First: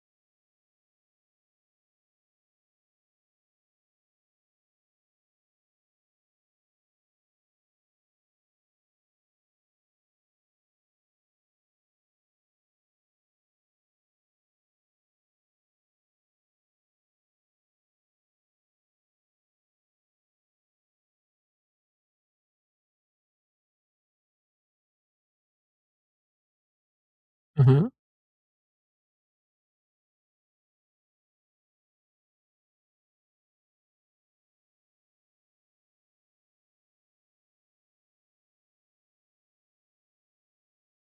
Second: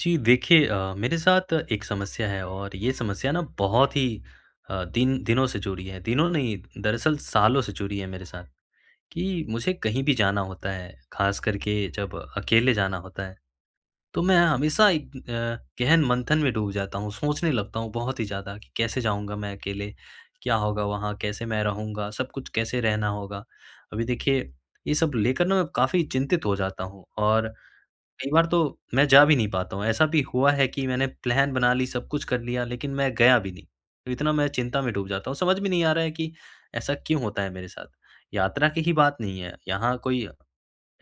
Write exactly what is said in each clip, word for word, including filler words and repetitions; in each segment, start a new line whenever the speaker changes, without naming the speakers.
जी देखिए अ, मेरे साथ एक समस्या है, और ये समस्या ना बहुत ही, अ, दिन दिनों से जुड़ी है दिनों नहीं, दरअसल सालों से जुड़ी है मेरे साथ। कि मुझे कहीं भी जाना होता है, खास कर के जब अकेले जाना होता है। तो मैं हमेशा एक अ, गहन मंथन में डूब जाता हूँ, सोचने लगता हूँ बहुत ही ज़्यादा, कि कैसे जाऊँगा मैं अकेले, क्या होगा वहाँ, कैसे मैं रहूँगा, सब कुछ कैसे रहना होगा? अभी देखिए ये सब लेकर ना, मैं काफ़ी चिंतित हो जाता हूँ, और
उहुँ।
कई बार तो, मैं जा भी नहीं पाता हूँ, ऐसा भी हुआ है कि मैंने प्लान बना ली, सब कुछ कर लिया। लेकिन मैं गया भी नहीं, तो इतना मैं चिंता में डूब जाता हूँ। समझ में नहीं आ रहा है, कि ऐसा क्यों होता है मेरे साथ? यात्रा की ही बात नहीं है, यहाँ कोई अ,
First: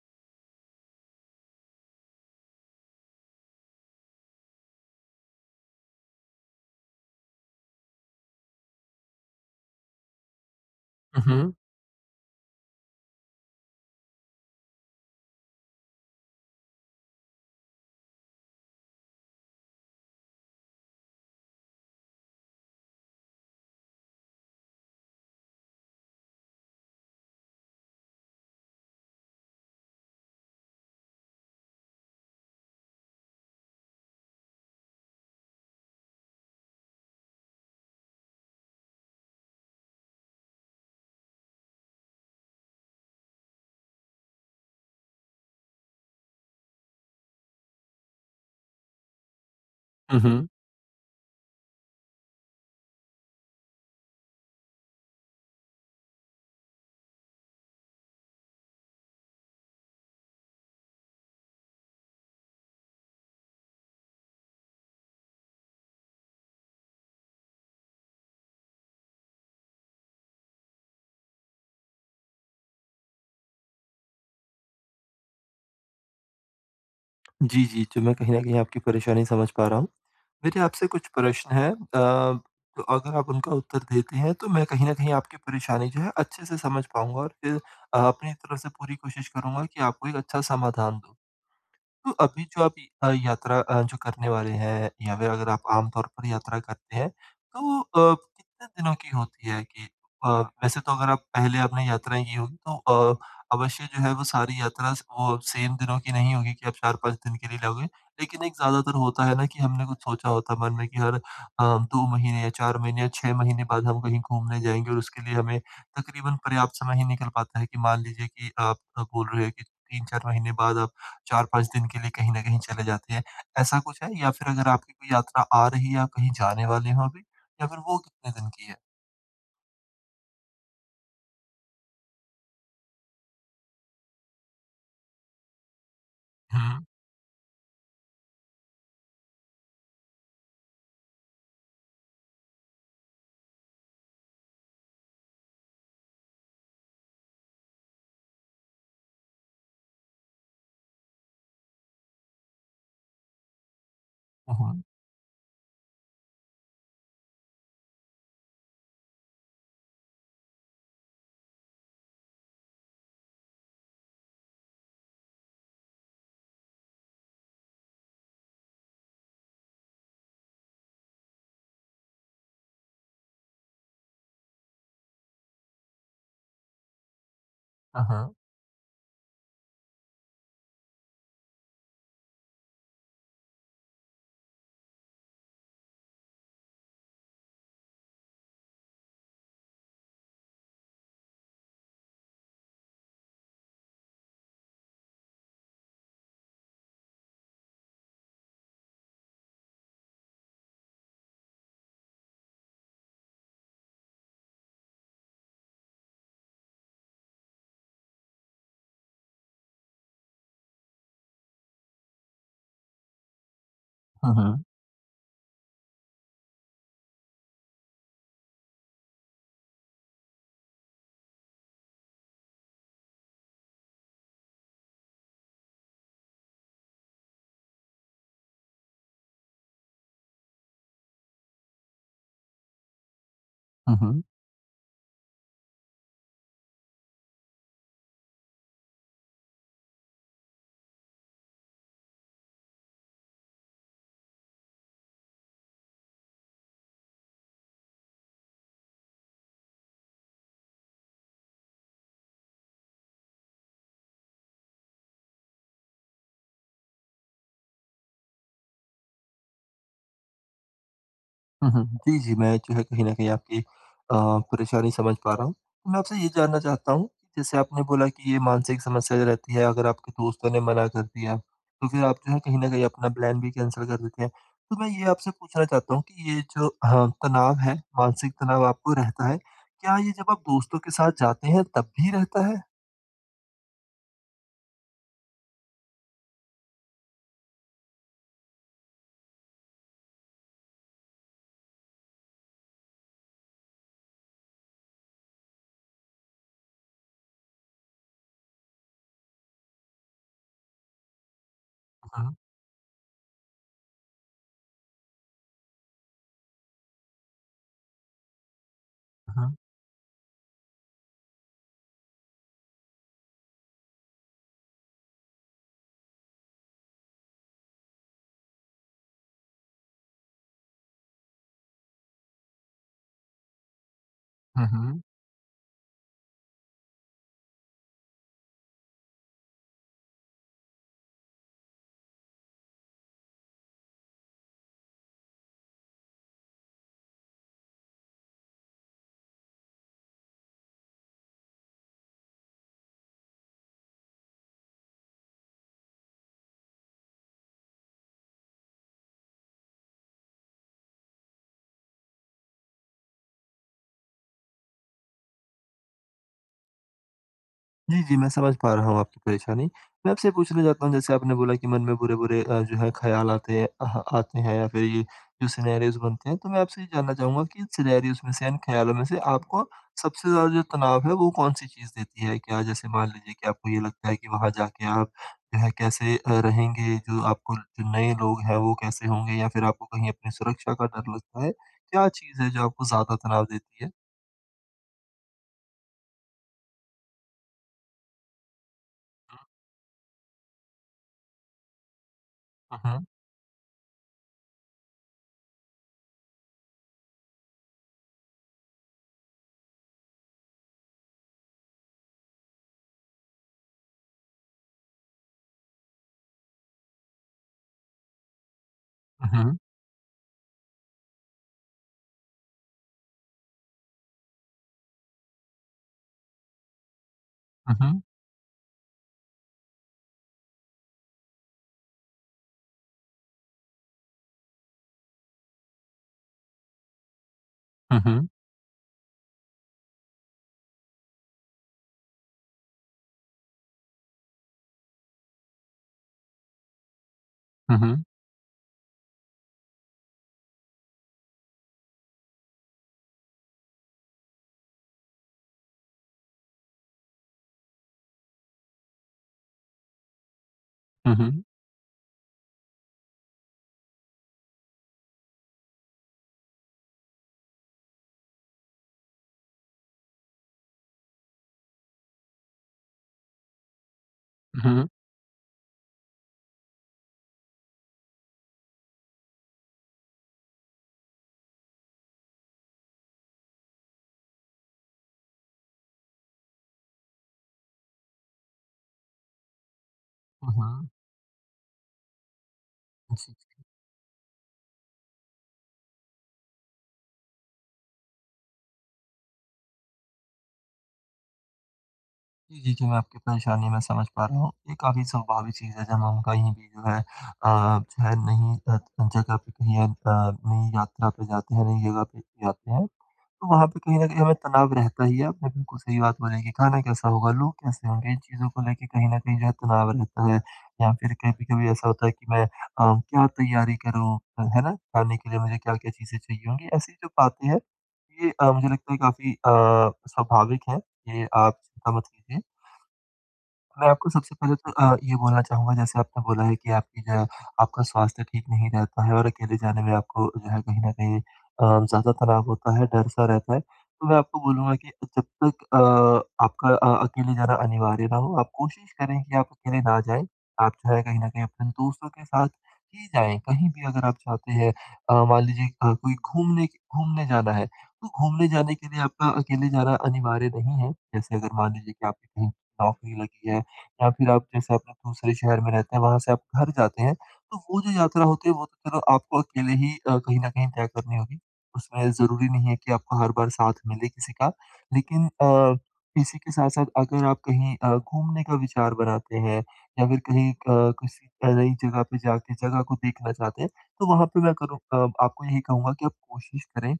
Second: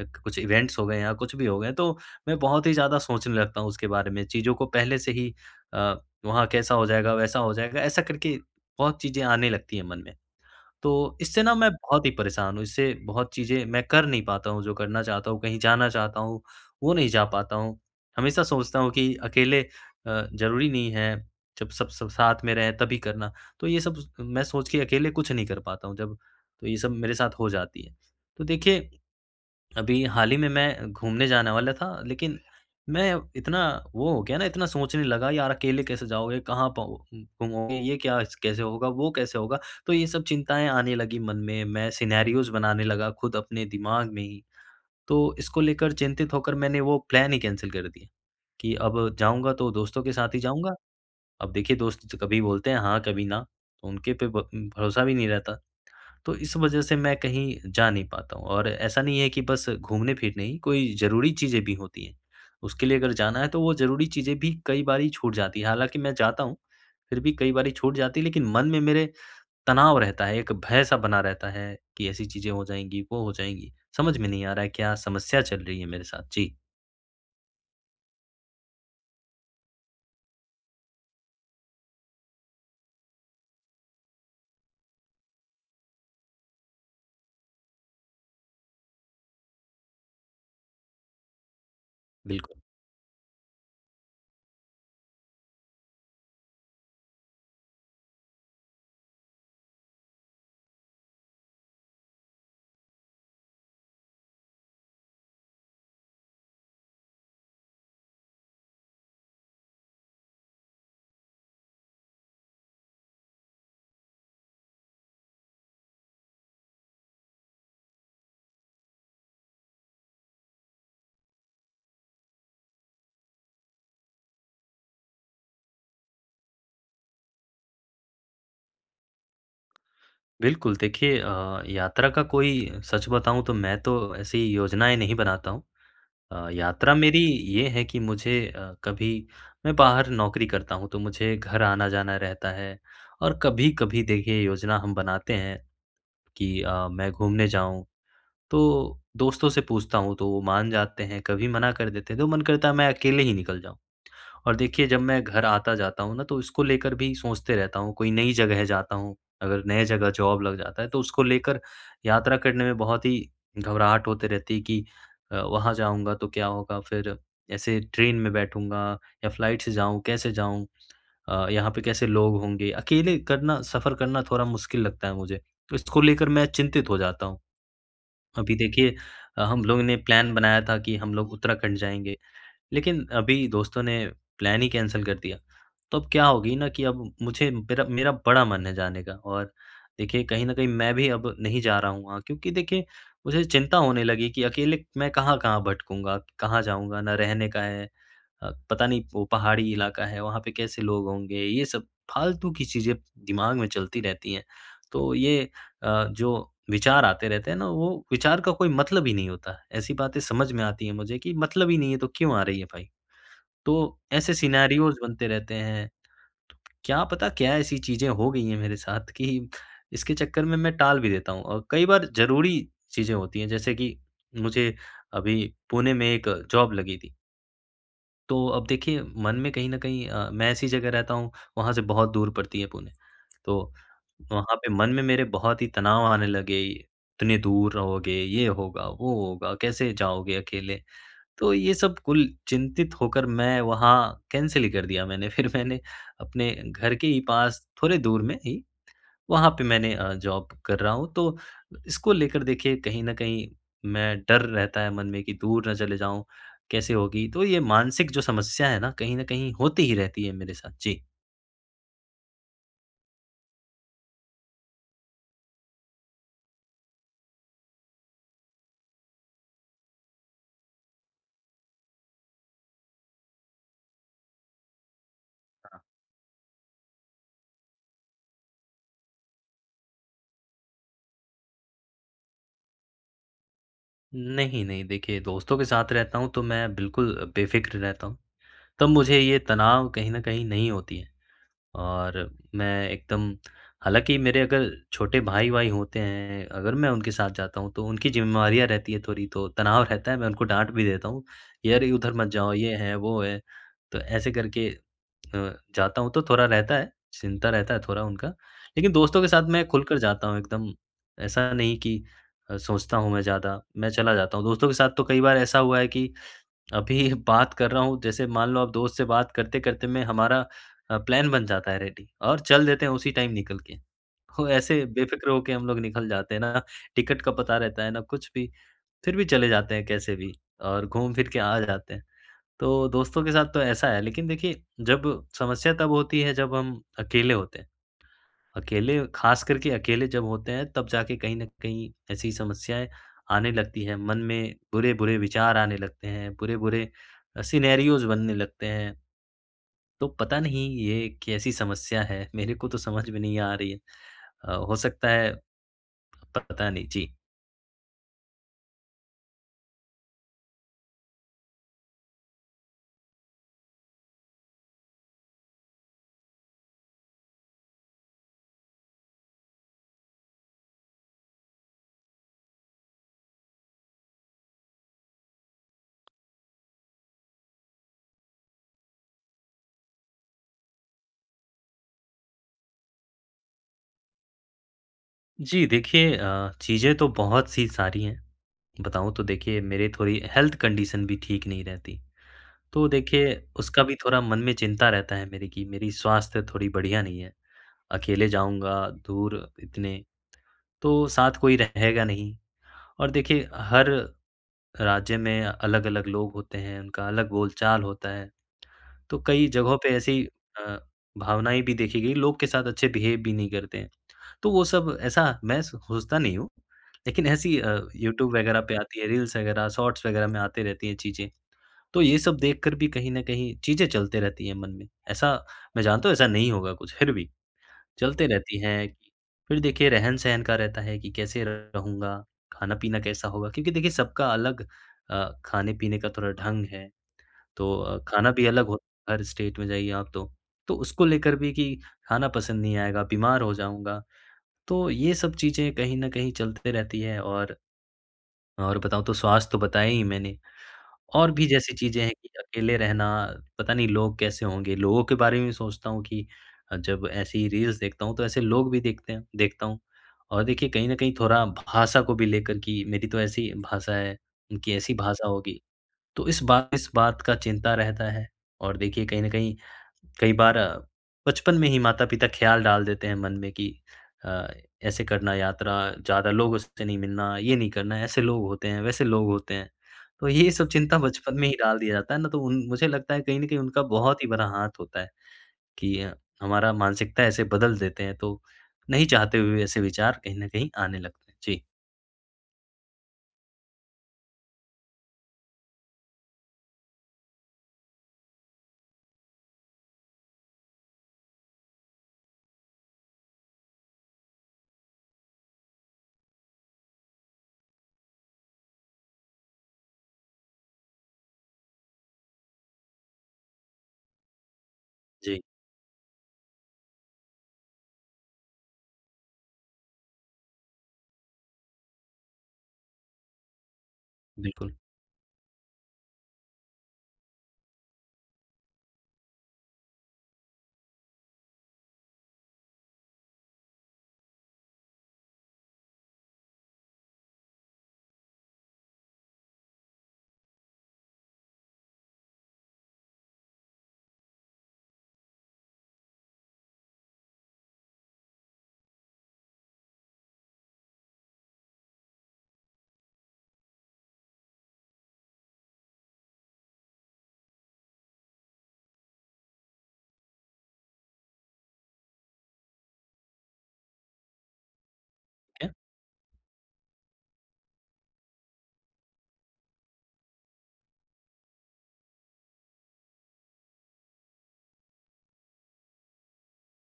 अक कुछ इवेंट्स हो गए या कुछ भी हो गए, तो मैं बहुत ही ज़्यादा सोचने लगता हूँ, उसके बारे में। चीज़ों को पहले से ही अ, वहाँ कैसा हो जाएगा? वैसा हो जाएगा? ऐसा करके बहुत चीज़ें आने लगती है मन में। तो इससे
उहुँ।
ना मैं बहुत ही परेशान हूँ, इससे बहुत चीज़ें मैं कर नहीं पाता हूँ, जो करना चाहता हूँ, कहीं जाना चाहता हूँ, वो नहीं जा पाता हूँ। हमेशा सोचता हूँ कि अकेले अ, ज़रूरी नहीं है, जब सब सब साथ में रहें तभी करना। तो ये सब स मैं सोच के अकेले कुछ नहीं कर पाता हूँ जब, तो ये सब मेरे साथ हो जाती है। तो देखिए, अभी हाल ही में मैं घूमने जाने वाला था, लेकिन मैं इतना वो हो गया ना इतना सोचने लगा यार अकेले कैसे जाओगे कहाँ पाओ घूमोगे, ये क्या कैसे होगा, वो कैसे होगा, तो ये सब चिंताएँ आने लगीं मन में, मैं सिनेरियोज़ बनाने लगा, खुद अपने दिमाग में ही। तो इसको लेकर चिंतित होकर मैंने वो प्लान ही कैंसल कर दिया, कि अब जाऊँगा तो दोस्तों के साथ ही
उहुँ।
जाऊँगा। अब देखिए दोस्त च कभी बोलते हैं हाँ, कभी ना, तो उनके पे ब भरोसा भी नहीं रहता। तो इस वजह से मैं कहीं जा नहीं पाता हूँ, और ऐसा नहीं है कि बस घूमने-फिरने ही कोई ज़रूरी चीज़ें भी होती हैं। उसके लिए अगर जाना है तो वो ज़रूरी चीज़ें भी कई बारी छूट जाती हैं। हालाँकि मैं जाता हूँ, फिर भी कई बारी छूट जाती है, लेकिन मन में मेरे तनाव रहता है, एक भय-सा बना रहता है कि ऐसी चीज़ें हो जाएँगी, वो हो जाएँगी, समझ में नहीं आ रहा है क्या समस्या चल रही है मेरे साथ? जी।
जी, जी तो मैं कहीं न कहीं आपकी परेशानी समझ पा रहा हूँ। मेरे आपसे कुछ प्रश्न हैं। अ, अगर आप उनका उत्तर देते हैं तो मैं कहीं न कहीं आपकी परेशानी जो है अच्छे से समझ पाऊँगा और फिर अपनी तरफ से पूरी कोशिश करूँगा कि आपको एक अच्छा समाधान दूँ। तो अभी
बिल्कुल।
जो आप य अ, यात्रा अ, जो करने वाले हैं या फिर अगर आप आम तौर पर यात्रा करते हैं। तो अ, कितने दिनों की होती है कि अ, वैसे तो अगर आप पहले आपने यात्राएँ की होगी तो अ, अवश्य जो है वो सारी यात्रा स वो सेम दिनों की नहीं होगी कि आप चार पाँच दिन के लिए जाओगे। लेकिन एक ज़्यादातर होता है ना कि हमने कुछ सोचा होता मन में कि हर अ, दो महीने या चार महीने या छह महीने बाद हम कहीं घूमने जाएँगे और उसके लिए हमें तकरीबन पर्याप्त समय ही निकल पाता है कि मान लीजिए कि आप आप बोल रहे हो कि तीन चार महीने बाद आप चार पाँच दिन के लिए कहीं न कहीं चले जाते हैं। ऐसा कुछ है या फिर अगर आपकी कोई यात्रा आ रही है या कहीं जाने वाले हो अभी या फिर वो कितने दिन की है?
बिल्कुल देखिए अ, यात्रा का कोई सच बताऊँ तो मैं तो ऐसी योजनाएँ नहीं बनाता हूँ। अ,
हुँ।
यात्रा मेरी ये है कि मुझे अ, कभी मैं बाहर नौकरी करता हूँ तो मुझे घर आना-जाना रहता है और कभी-कभी देखिए योजना हम बनाते हैं कि अ, मैं घूमने जाऊँ। तो दोस्तों से पूछता हूँ तो वो मान जाते हैं कभी मना कर देते हैं। तो मन करता है मैं अकेले ही निकल जाऊँ। और
उहुँ।
देखिए जब मैं घर आता-जाता हूँ न तो उसको लेकर भी सोचते रहता हूँ। कोई नई जगह जाता हूँ अगर नए जगह जॉब लग जाता तो उसको लेकर यात्रा करने में बहुत ही घबराहट होते रहती कि अ, वहाँ जाऊँगा तो क्या होगा? फिर ऐसे ट्रेन में बैठूँगा या फ़्लाइट से जाऊँ कैसे जाऊँ? अ, यहाँ पे कैसे लोग होंगे? अकेले करना सफ़र करना थोड़ा मुश्किल लगता है मुझे। तो इसको लेकर मैं चिंतित हो जाता हूँ।
हाँ, हाँ।
अभी देखिए अ, हम लोगों ने प्लान बनाया था कि हम लोग उत्तराखंड जाएँगे। लेकिन अभी दोस्तों ने प्लान ही कैंसल कर दिया। तो अब क्या होगी न कि अब मुझे मेरा मेरा बड़ा मन है जाने का और देखिए कहीं न कहीं मैं भी अब नहीं जा रहा हूँ वहाँ क्योंकि देखिए मुझे चिंता होने लगी कि अकेले मैं कहाँ-कहाँ भटकूँगा? कहाँ जाऊँगा? ना रहने का है। अ, पता नहीं वो पहाड़ी इलाका है, वहाँ पे कैसे लोग होंगे? ये सब फ़ालतू की चीज़ें दिमाग में चलती रहती हैं। तो ये अ, जो विचार आते रहते हैं ना वो विचार का कोई मतलब ही नहीं होता। ऐसी बातें समझ में आती हैं मुझे कि मतलब ही नहीं है तो क्यों आ रही है भई? तो
हुँ,
ऐसे
हुँ।
सिनेरियोज़ बनते रहते हैं। क्या पता क्या ऐसी चीज़ें हो गई हैं मेरे साथ कि इसके चक्कर में मैं टाल भी देता हूँ औ कई बार ज़रूरी चीज़ें होती हैं जैसे कि मुझे अभी पुणे में एक जॉब लगी थी। तो, अब देखिए मन में कहीं न कहीं अ, मैं ऐसी जगह रहता हूँ, वहाँ से बहुत दूर पड़ती है पुणे। तो
हुँ, हुँ।
वहाँ पे मन में मेरे बहुत ही तनाव आने लगे, इतने दूर रहोगे, ये होगा, वो होगा, कैसे जाओगे अकेले? तो ये सब कुल चिंतित होकर मैं वहाँ कैंसल ही कर दिया मैंने। फिर मैंने अपने घर के ही पास थोड़े दूर में ही, वहाँ पे मैंने अ, जॉब कर रहा हूँ, तो इसको लेकर देखिए कहीं न कहीं मैं डर रहता है, मन में कि दूर न चले जाऊँ? कैसे होगी? तो यह मानसिक जो समस्या है ना, कहीं न कहीं होती ही रहती है मेरे साथ, जी।
हुँ, हुँ। जी, जी मैं जो है कहीं न कहीं आपकी अ, परेशानी समझ पा रहा हूँ। तो मैं आपसे ये जानना चाहता हूँ, कि जैसे आपने बोला कि ये मानसिक समस्या जो रहती है, अगर आपके दोस्तों ने मना कर दिया, तो फिर आप जो है, कहीं न कहीं अपना प्लान भी कैंसल कर देते हैं। तो मैं ये आपसे पूछना
हाँ।
चाहता हूँ कि ये जो अ, तनाव है, मानसिक तनाव आपको रहता है, क्या ये जब आप दोस्तों के साथ जाते हैं तब भी रहता है?
नहीं, नहीं, देखिए, दोस्तों के साथ रहता हूँ, तो मैं बिल्कुल बेफिक्र रहता हूँ। तब मुझे ये तनाव कहीं न कहीं नहीं होती है। और मैं एकदम हालाँकि मेरे अगर छोटे भाई-वाई होते हैं, अगर मैं उनके साथ जाता हूँ, तो उनकी ज़िम्मेवारियाँ रहती है थोड़ी, तो तनाव रहता है, मैं उनको डाँट भी देता हूँ, यार उधर मत
हुँ।
जाओ ये है, वो है, तो ऐसे करके अ, जाता हूँ तो थोड़ा रहता है, चिंता रहता है, थोड़ा उनका। लेकिन दोस्तों के साथ
ऊँहुँ।
मैं खुलकर जाता हूँ ,एकदम ऐसा नहीं कि अ, सोचता हूँ मैं ज़्यादा, मैं चला जाता हूँ। दोस्तों के साथ तो कई बार ऐसा हुआ है, कि अभी बात कर रहा हूँ, जैसे मान लो आप दोस्त से बात करते-करते मैं हमारा प्लान बन जाता है, रेडी और चल देते हैं उसी टाइम निकल के। तो
हुँ,
ऐसे
हुँ।
बेफिक्र हो के हम लोग निकल जाते हैं ना, टिकट का पता रहता है ना कुछ भी, फिर भी चले जाते हैं कैसे भी, और घूम फिर के आ जाते हैं। तो दोस्तों के साथ तो ऐसा है। लेकिन देखिए जब समस्या तब होती है, जब हम अकेले होते हैं। अकेले ख़ासकर के अकेले जब होते हैं तब जाके कहीं न कहीं ऐसी समस्याएँ आने लगती है, मन में बुरे-बुरे विचार आने लगते हैं, बुरे-बुरे अ सिनेरियोस बनने लगते हैं। तो पता नहीं ये कैसी समस्या है, मेरे को तो समझ में नहीं आ रही है। अ, हो सकता है पता नहीं, जी।
जी, जी। मैं समझ पा रहा हूँ आपकी परेशानी। मैं आपसे ये पूछना चाहता हूँ, जैसे आपने बोला कि मन में बुरे-बुरे अ, जो है ख़्याल आते हैं अह आते हैं या फ़िर ये जो सिनेरियोस बनते हैं। तो मैं आपसे ये जानना चाहूँगा कि सिनेरियोस में से, इन ख़्यालों में से आपको सबसे ज़्यादा जो तनाव है, वो कौन-सी चीज़ देती है? क्या जैसे मान लीजिए कि आपको ये लगता है कि वहाँ जा के आप वह कैसे अ, रहेंगे? जो आपको जो नए लोग हैं, वो कैसे होंगे? या फ़िर आपको कहीं अपनी सुरक्षा का डर लगता है, क्या चीज़ है जो आपको ज़्यादा तनाव देती है?
जी। देखिए अ, चीज़ें तो बहुत-सी सारी हैं। बताऊँ तो
हुँ।
देखिए मेरे थोड़ी हेल्थ कंडीशन भी ठीक नहीं रहती।
हुँ,
तो
हुँ।
देखिए उसका भी थोड़ा मन में चिंता रहता है मेरे की मेरी स्वास्थ्य थोड़ी बढ़िया नहीं है। अकेले जाऊँगा दूर इतने, तो साथ कोई रहेगा नहीं और देखिए हर राज्य में अलग-अलग लोग होते हैं, उनका अलग बोलचाल होता है, तो
हुँ,
कई
हुँ।
जगहों पर ऐसी अ, भावनाएँ भी देखी गई, लोग के साथ अच्छे बिहेव भी नहीं करते हैं। तो वो सब ऐसा मैं स सोचता नहीं हूँ, लेकिन ऐसी
हुँ,
अ,
हुँ।
यूट्यूब वग़ैरह पे आती है रील्स वग़ैरह शॉर्ट्स वग़ैरह में आती रहती हैं चीज़ें। तो ये सब देखकर भी कहीं न कहीं चीज़ें चलते रहती हैं मन में। ऐसा मैं जानता हूँ, ऐसा नहीं होगा कुछ, फ़िर भी
हुँ,
चलते
हुँ।
रहती हैं। फ़िर देखिए रहन-सहन का रहता है कि कैसे रहूँगा? खाना-पीना कैसा होगा? क्योंकि देखिए सबका अलग अ, खाने-पीने का थोड़ा ढंग है,
हुँ,
तो
हुँ।
खाना भी अलग होता है। हर स्टेट में जाइए आप तो, तो उसको लेकर भी कि खाना पसंद नहीं आएगा, बीमार हो जाऊँगा। तो ये सब चीज़ें कहीं न कहीं चलते रहती है और और बताऊँ तो स्वास्थ्य तो बताया ही मैंने।
हुँ,
और
हुँ।
भी जैसी चीज़ें हैं कि अकेले रहना पता नहीं लोग कैसे होंगे? लोगों के बारे में सोचता हूँ कि अ, जब ऐसी रील्स देखता हूँ तो ऐसे लोग भी देखते हैं देखता हूँ और देखिए कहीं न कहीं थोड़ा भाषा को भी लेकर की मेरी तो ऐसी भाषा है उनकी
हुँ, हुँ।
ऐसी भाषा होगी। तो इस बार इस बात का चिंता रहता है और देखिए कहीं न कहीं, कई बार अ, बचपन में ही माता-पिता ख़याल डाल देते हैं मन में कि अ, ऐसे करना यात्रा ज़्यादा लोग उससे नहीं मिलना ये नहीं करना ऐसे लोग होते हैं, वैसे लोग होते हैं। तो ये
हुँ,
सब
हुँ।
चिंता बचपन में ही डाल दिया जाता है ना, तो उन मुझे लगता
हुँ
है
जी।
कहीं न कहीं उनका बहुत ही बड़ा हाथ होता है कि हमारा मानसिकता ऐसे बदल देते हैं। तो नहीं चाहते हुए ऐसे विचार कहीं न कहीं आने लगते हैं। जी।
जी, जी, जी मैं आपकी परेशानी मैं समझ पा रहा हूँ। ये काफ़ी स्वाभाविक चीज़ है, जहाँ हम कहीं भी जो है अ अ, जो है नई अ, त जगह पे कहीं अ, नई यात्रा पे जाते हैं नई ज़गह पे जाते हैं, तो वहाँ पे कहीं न कहीं हमें तनाव रहता ही है। आपने बिल्कुल सही बात बोली है कि ख़ाना कैसा होगा लोग कैसे होंगे? इन चीज़ों को लेके, कहीं न कहीं, जो है तनाव रहता है। या फ़िर कभी-कभी ऐसा होता है कि मैं अ, क्या तैयारी करूँ? अ, है ना? ख़ाने के लिए
जी।
मुझे क्या-क्या चीज़ें चाहिए होंगी। ऐसी जो बातें हैं ये अ, मुझे लगता है काफ़ी अ, स्वाभाविक है। ये आप चिंता मत कीजिए। मैं आपको सबसे पहले तो
बिल्कुल।
अ, ये बोलना चाहूँगा जैसे आपने बोला है कि आपकी जो है आपका स्वास्थ्य ठीक नहीं रहता है और अकेले जाने में आपको जो है कहीं न कहीं अ, ज़्यादा तनाव होता है डर-सा रहता है। तो मैं आपको बोलूँगा कि जब तक अ आपका अ अकेले जाना अनिवार्य न हो आप कोशिश करें कि आप अकेले ना जाएँ। आप जो है कहीं न कहीं अपने दोस्तों के साथ ही जाएँ कहीं भी अगर आप जाते हैं। अ, मान लीजिए अ, कोई घूमने के घूमने जाना है, तो घूमने जाने के लिए आपका अकेले जाना अनिवार्य नहीं है। जैसे अगर मान लीजिए कि आपकी कहीं नौकरी लगी है या फ़िर आप जैसे अपने दूसरे शहर में रहते हैं वहाँ से आप घर जाते हैं तो वो जो यात्रा होती है वो तो चलो आपको अकेले ही अ, कहीं न कहीं तय करनी होगी। उसमें ज़रूरी नहीं है कि आपको हर बार साथ मिले किसी का। लेकिन
क्या?
अ, इसी के साथ-साथ अगर आप कहीं अ, घूमने का विचार बनाते हैं या फ़िर कहीं अ, किसी नई ज़गह पे जा के ज़गह को देखना चाहते हैं तो वहाँ पे मैं करूँ अ आपको यही कहूँगा कि आप कोशिश करें।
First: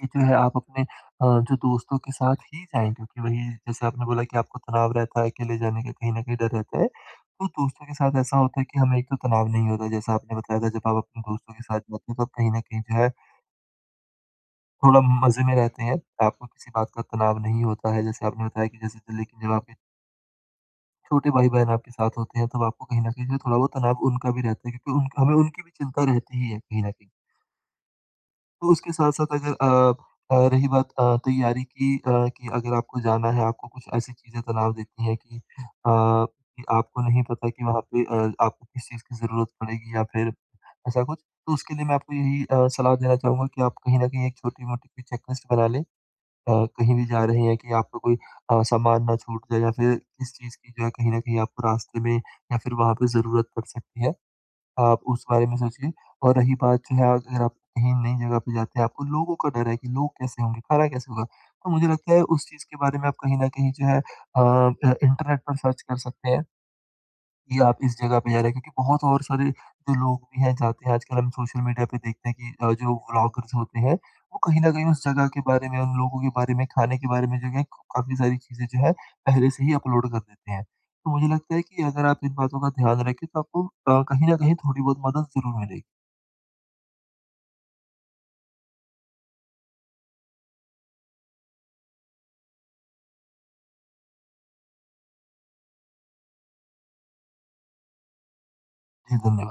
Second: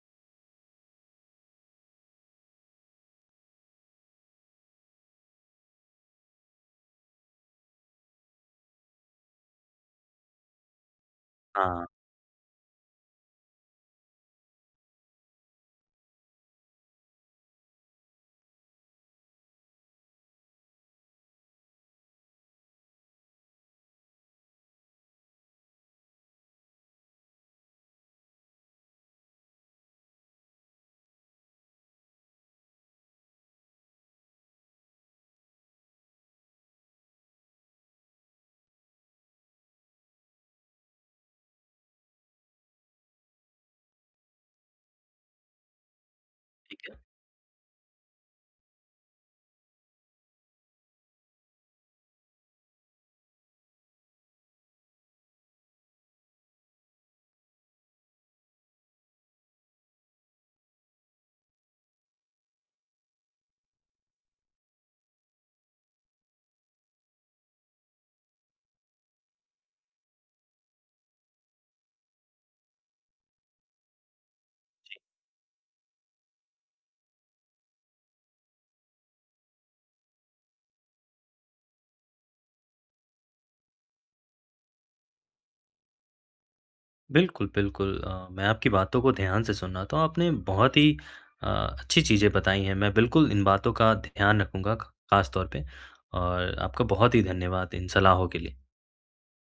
ये जो है आप अपने अ, जो दोस्तों के साथ ही जाएँगे क्योंकि वही जैसे आपने बोला कि आपको तनाव रहता है, अकेले जाने का कहीं न कहीं डर रहता है। तो दोस्तों के साथ ऐसा होता है कि हमें एक तो तनाव नहीं होता है, जैसा आपने बताया था जब आप अपने दोस्तों के साथ
हाँ।
जाते हैं तो आप कहीं न कहीं जो है थोड़ा मज़े में रहते हैं। आपको किसी बात का तनाव नहीं होता है। जैसे आपने बताया कि जैसे दिल्ली के [unintelligible] के छोटे भाई-बहन आपके साथ होते हैं तो आपको कहीं न कहीं जो थोड़ा बहुत तनाव उनका भी रहता है क्योंकि उनका हमें उनकी भी चिंता रहती ही है कहीं न कहीं। तो उसके साथ-साथ अगर अ अ, रही बात अ, तैयारी की अ, कि अगर आपको जाना है आपको कुछ ऐसी चीज़ें तनाव देती हैं कि अ, कि आपको नहीं पता कि वहाँ पे अ, आपको किस चीज़ की ज़रूरत पड़ेगी या फिर ऐसा कुछ? तो उसके लिए मैं आपको यही अ, सलाह देना चाहूँगा कि आपको कहीं न कहीं एक छोटी-मोटी सी चेक लिस्ट बना लें। अ,
ठीक
कहीं
है।
भी जा रहे हैं कि आपका कोई अ, सामान ना छूट जाए या फिर किस चीज़ की जो कहीं न कहीं आपको रास्ते में या फिर वहाँ पे ज़रूरत पड़ सकती है। आप उस बारे में सोचिए और रही बात जो है अगर आप कहीं नई जगह पे जाते हैं आपको लोगों का डर है कि लोग कैसे होंगे? खाना कैसे होगा? तो मुझे लगता है उस चीज़ के बारे में आप कहीं न कहीं जो है अ अ, इंटरनेट पर सर्च कर सकते हैं। कि आप इस जगह पे जा रहे हैं। क्योंकि बहुत और सारे जो लोग भी हैं जाते हैं आजकल हम सोशल मीडिया पे देखते हैं कि अ, जो ब्लॉगर्स होते हैं वो कहीं न कहीं
जी।
उस जगह के बारे में, उन लोगों के बारे में, खाने के बारे में जो एक काफ़ी सारी चीज़ें जो हैं पहले से ही अपलोड कर देते हैं। तो मुझे लगता है कि अगर आप इन बातों का ध्यान रखें तो आपको अ, कहीं न कहीं थोड़ी बहुत मदद ज़रूर मिलेगी।
बिल्कुल, बिल्कुल अ, मैं आपकी बातों को ध्यान से सुना तो आपने बहुत ही अ, अच्छी चीज़ें बताई हैं, मैं बिल्कुल इन बातों का ध्यान रखूँगा ख खास तौर पे। और आपका बहुत ही धन्यवाद इन सलाहों के लिए।
जी, धन्यवाद।